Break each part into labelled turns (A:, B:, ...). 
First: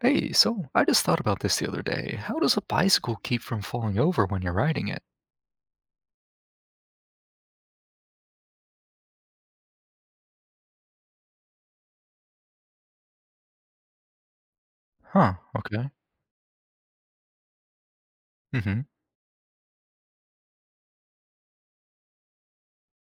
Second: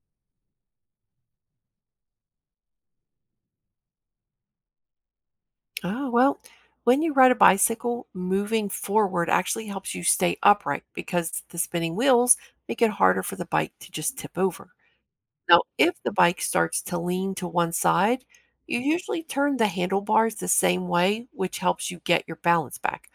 A: Hey, so I just thought about this the other day. How does a bicycle keep from falling over when you're riding it?
B: Oh, well, when you ride a bicycle, moving forward actually helps you stay upright because the spinning wheels make it harder for the bike to just tip over.
A: Huh,
B: Now,
A: okay.
B: if the bike starts to lean to one side, you
A: Mm-hmm.
B: usually turn the handlebars the same way, which helps you get your balance back.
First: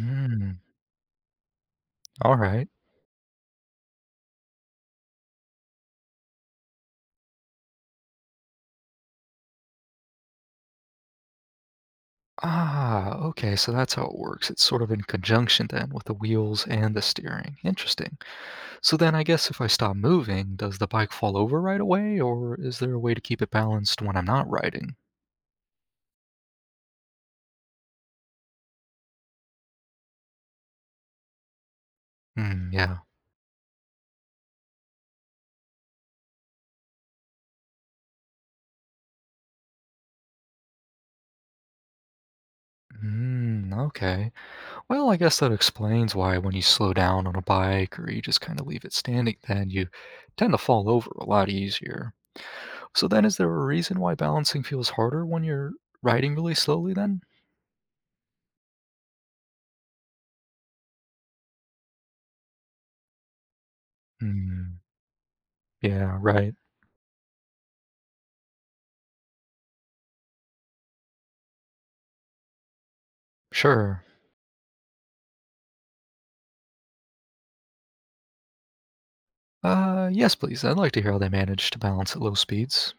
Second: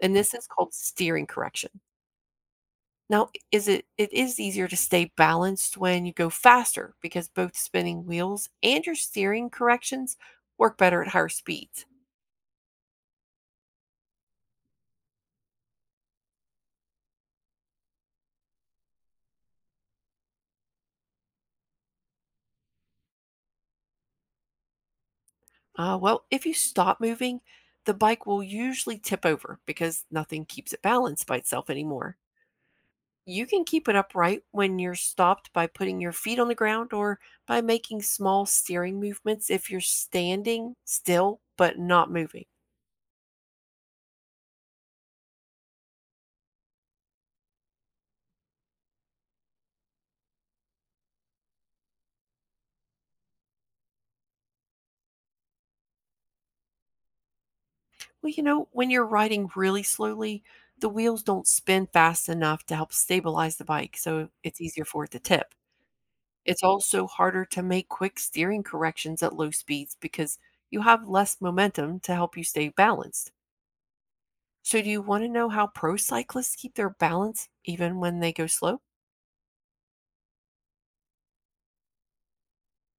B: And this is called steering correction.
A: all right.
B: Now, is it it is easier to stay balanced when you go faster because both spinning wheels and your steering corrections work better at higher speeds.
A: Ah, okay, so that's how it works. It's sort of in conjunction then with the wheels and the steering. Interesting. So then I guess if I stop moving, does the bike fall over right away, or is there a way to keep it balanced when I'm not riding?
B: Well, if you stop moving, the bike will usually tip over because nothing keeps it balanced by itself anymore.
A: Hmm, yeah.
B: You can keep it upright when you're stopped by putting your feet on the ground or by making small steering movements if you're standing still but not moving.
A: Hmm, okay. Well, I guess that explains why when you slow down on a bike or you just kind of leave it standing, then you tend to fall over a lot easier. So then is there a reason why balancing feels harder when you're riding really slowly then?
B: Well, when you're riding really slowly, the wheels don't spin fast enough to help stabilize the bike, so it's
A: Hmm.
B: easier for it to tip.
A: Yeah, right.
B: It's also harder to make quick steering corrections at low speeds because you have less momentum to help you stay balanced.
A: Sure.
B: So, do you want to know how pro cyclists keep their balance even when they go slow?
A: Yes, please. I'd like to hear how they manage to balance at low speeds.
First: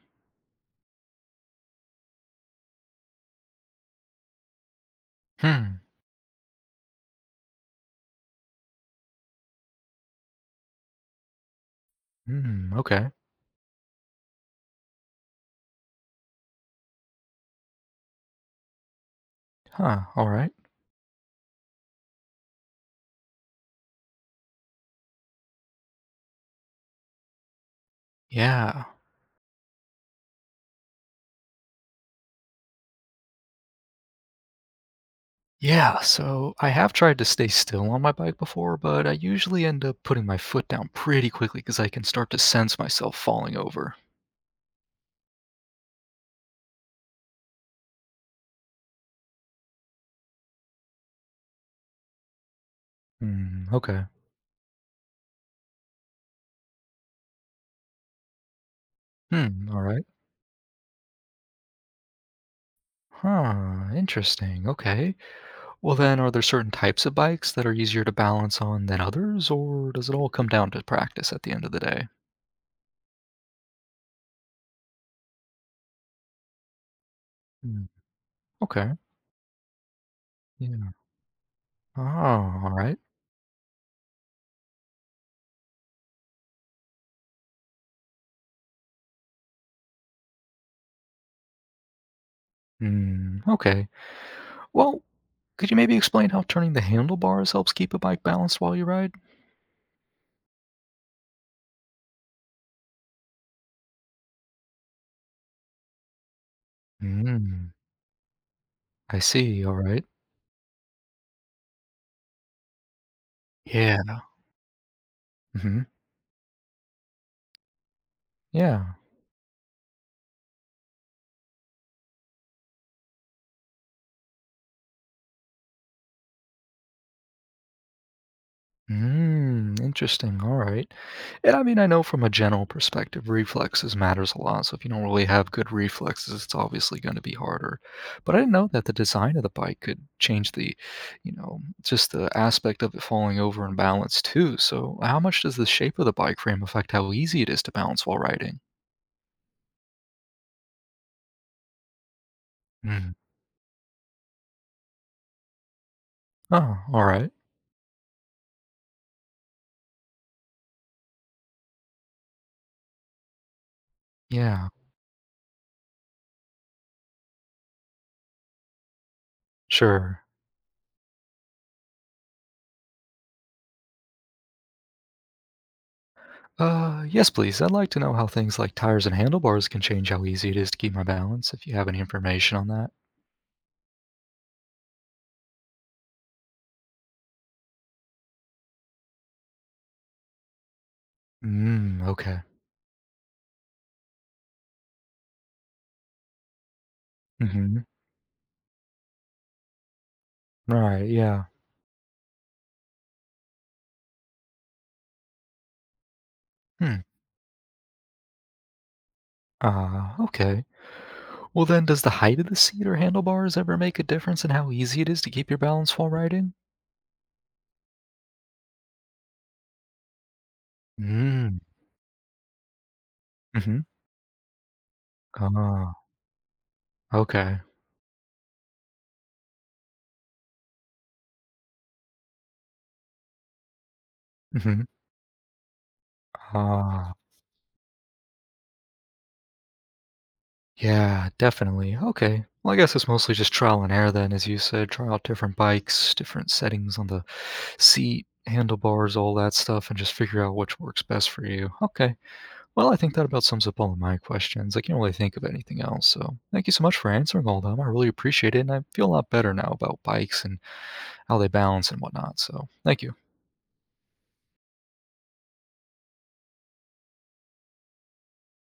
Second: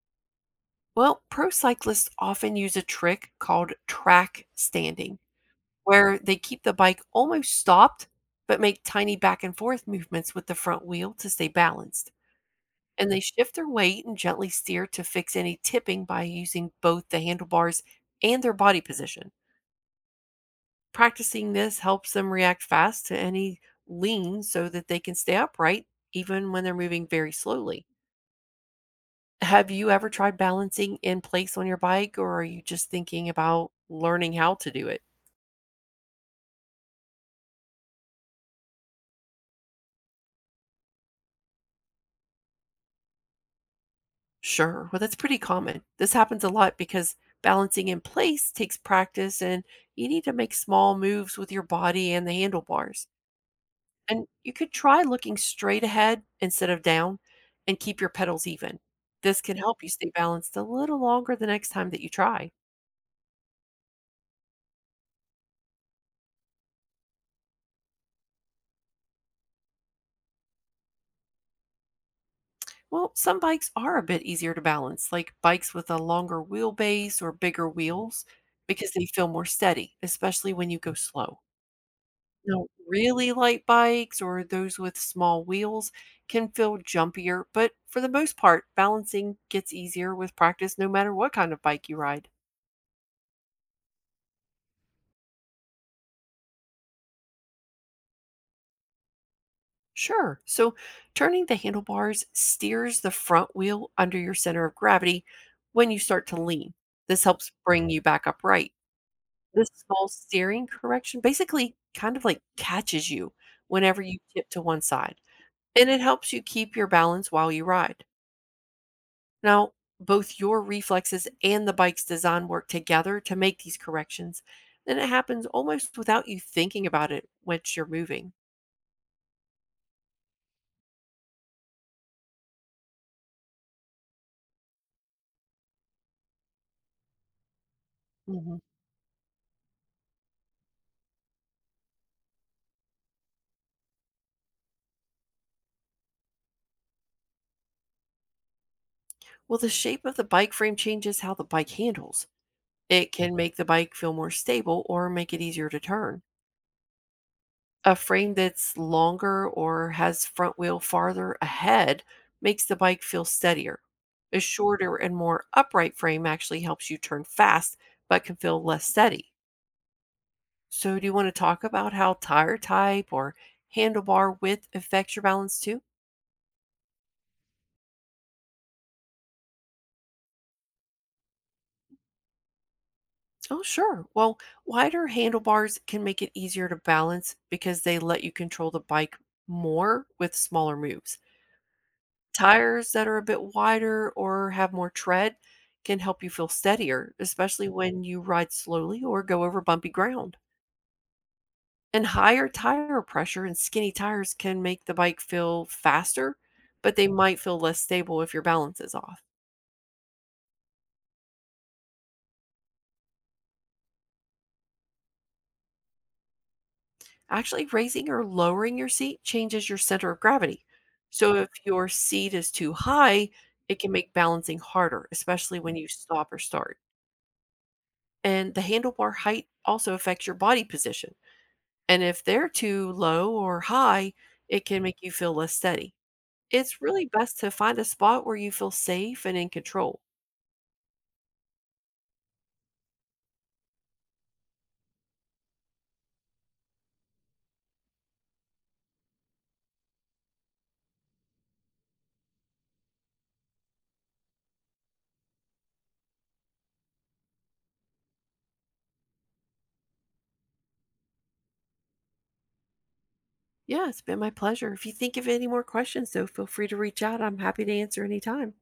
B: Well, pro cyclists often use a trick called track standing,
A: Hmm.
B: where they keep the bike almost stopped but make tiny back and forth movements with the front wheel to stay balanced.
A: Hmm.
B: And
A: Okay.
B: they shift their weight and gently steer to fix any tipping by using both the handlebars and their body position.
A: Huh. All right.
B: Practicing this helps them react fast to any lean so that they can stay upright even when they're moving very slowly.
A: Yeah.
B: Have you ever tried balancing in place on your bike, or are you just thinking about learning how to do it?
A: Yeah, so I have tried to stay still on my bike before, but I usually end up putting my foot down pretty quickly because I can start to sense myself falling over.
B: Sure. Well, that's pretty common. This happens a lot because balancing in place takes practice and you need to make small moves with your body and the handlebars.
A: Hmm, okay.
B: And you could try looking straight ahead instead of down and keep your pedals even. This can
A: Hmm, all
B: help you
A: right.
B: stay balanced a little longer the next time that you try.
A: Huh, interesting. Okay. Well, then, are there certain types of bikes that are easier to balance on than others, or does it all come down to practice at the end of the day?
B: Well, some bikes are a bit easier to balance, like bikes with a longer wheelbase or bigger
A: Hmm,
B: wheels, because
A: okay.
B: they feel more steady, especially when you
A: Yeah.
B: go slow.
A: Oh,
B: Now,
A: all right.
B: really light bikes or those with small wheels can feel jumpier, but for the most part, balancing gets easier with practice no matter what kind of bike you ride.
A: Hmm, okay. Well, could you maybe explain how turning the handlebars helps keep a bike balanced while you ride?
B: Sure. So turning the handlebars steers the front wheel under your center of gravity when you start to lean. This helps
A: Hmm.
B: bring you back upright.
A: I see,
B: This
A: alright.
B: small steering correction basically kind of like catches you
A: Yeah.
B: whenever you tip to one side,
A: Mhm.
B: and it helps you keep your balance while you ride.
A: Yeah.
B: Now, both your reflexes and the bike's design work together to make these corrections, and it happens almost without you thinking about it once you're moving.
A: Mm, interesting, alright. And I mean, I know from a general perspective, reflexes matters a lot, so if you don't really have good reflexes, it's obviously gonna be harder. But I didn't
B: Mhm.
A: know that the design of the bike could change the just the aspect of it falling over and balance too, so how much does the shape of the bike frame affect how easy it is to balance while riding?
B: Well, the shape of the bike frame changes how the bike handles.
A: Mm.
B: It can make the bike feel more stable or make it easier to turn.
A: Oh, alright.
B: A frame that's longer or has front wheel farther ahead makes the bike feel steadier. A
A: Yeah.
B: shorter and more upright frame actually helps you turn fast but can feel less steady.
A: Sure.
B: So, do you want to talk about how tire type or handlebar width affects your balance too?
A: Yes, please. I'd like to know how things like tires and handlebars can change how easy it is to keep my balance, if you have any information on that.
B: Oh, sure. Well, wider handlebars can make it easier to balance because they let you control the bike more with smaller moves.
A: Mm, okay.
B: Tires that are a bit wider or have more tread can help you feel steadier, especially
A: Mm-hmm.
B: when you ride slowly or go over bumpy ground.
A: Right, yeah.
B: And higher tire pressure and skinny tires can make the bike feel faster, but
A: Hmm.
B: they might feel less stable if your balance is off.
A: Okay. Well, then, does the height of the seat or handlebars ever make a difference in how easy it is to keep your balance while riding?
B: Actually, raising or lowering your seat changes your center of gravity. So if
A: Mm,
B: your seat is too high,
A: mm-hmm.
B: it can make balancing harder, especially when you
A: Ah,
B: stop or start.
A: okay.
B: And the handlebar height also affects your body position. And if they're too low or high, it
A: Mm-hmm.
B: can make you feel less steady. It's really
A: Ah.
B: best to find a spot where you feel safe and in control.
A: Yeah, definitely. Okay. Well, I guess it's mostly just trial and error then, as you said, try out different bikes, different settings on the seat, handlebars, all that stuff, and just figure out which works best for you. Okay. Well, I think that about sums up all of my questions. I can't really think of anything else. So thank you so much for answering all of them. I really appreciate it. And I feel a lot better now about bikes and how they balance and whatnot. So thank you.
B: Yeah, it's been my pleasure. If you think of any more questions, though, feel free to reach out. I'm happy to answer anytime.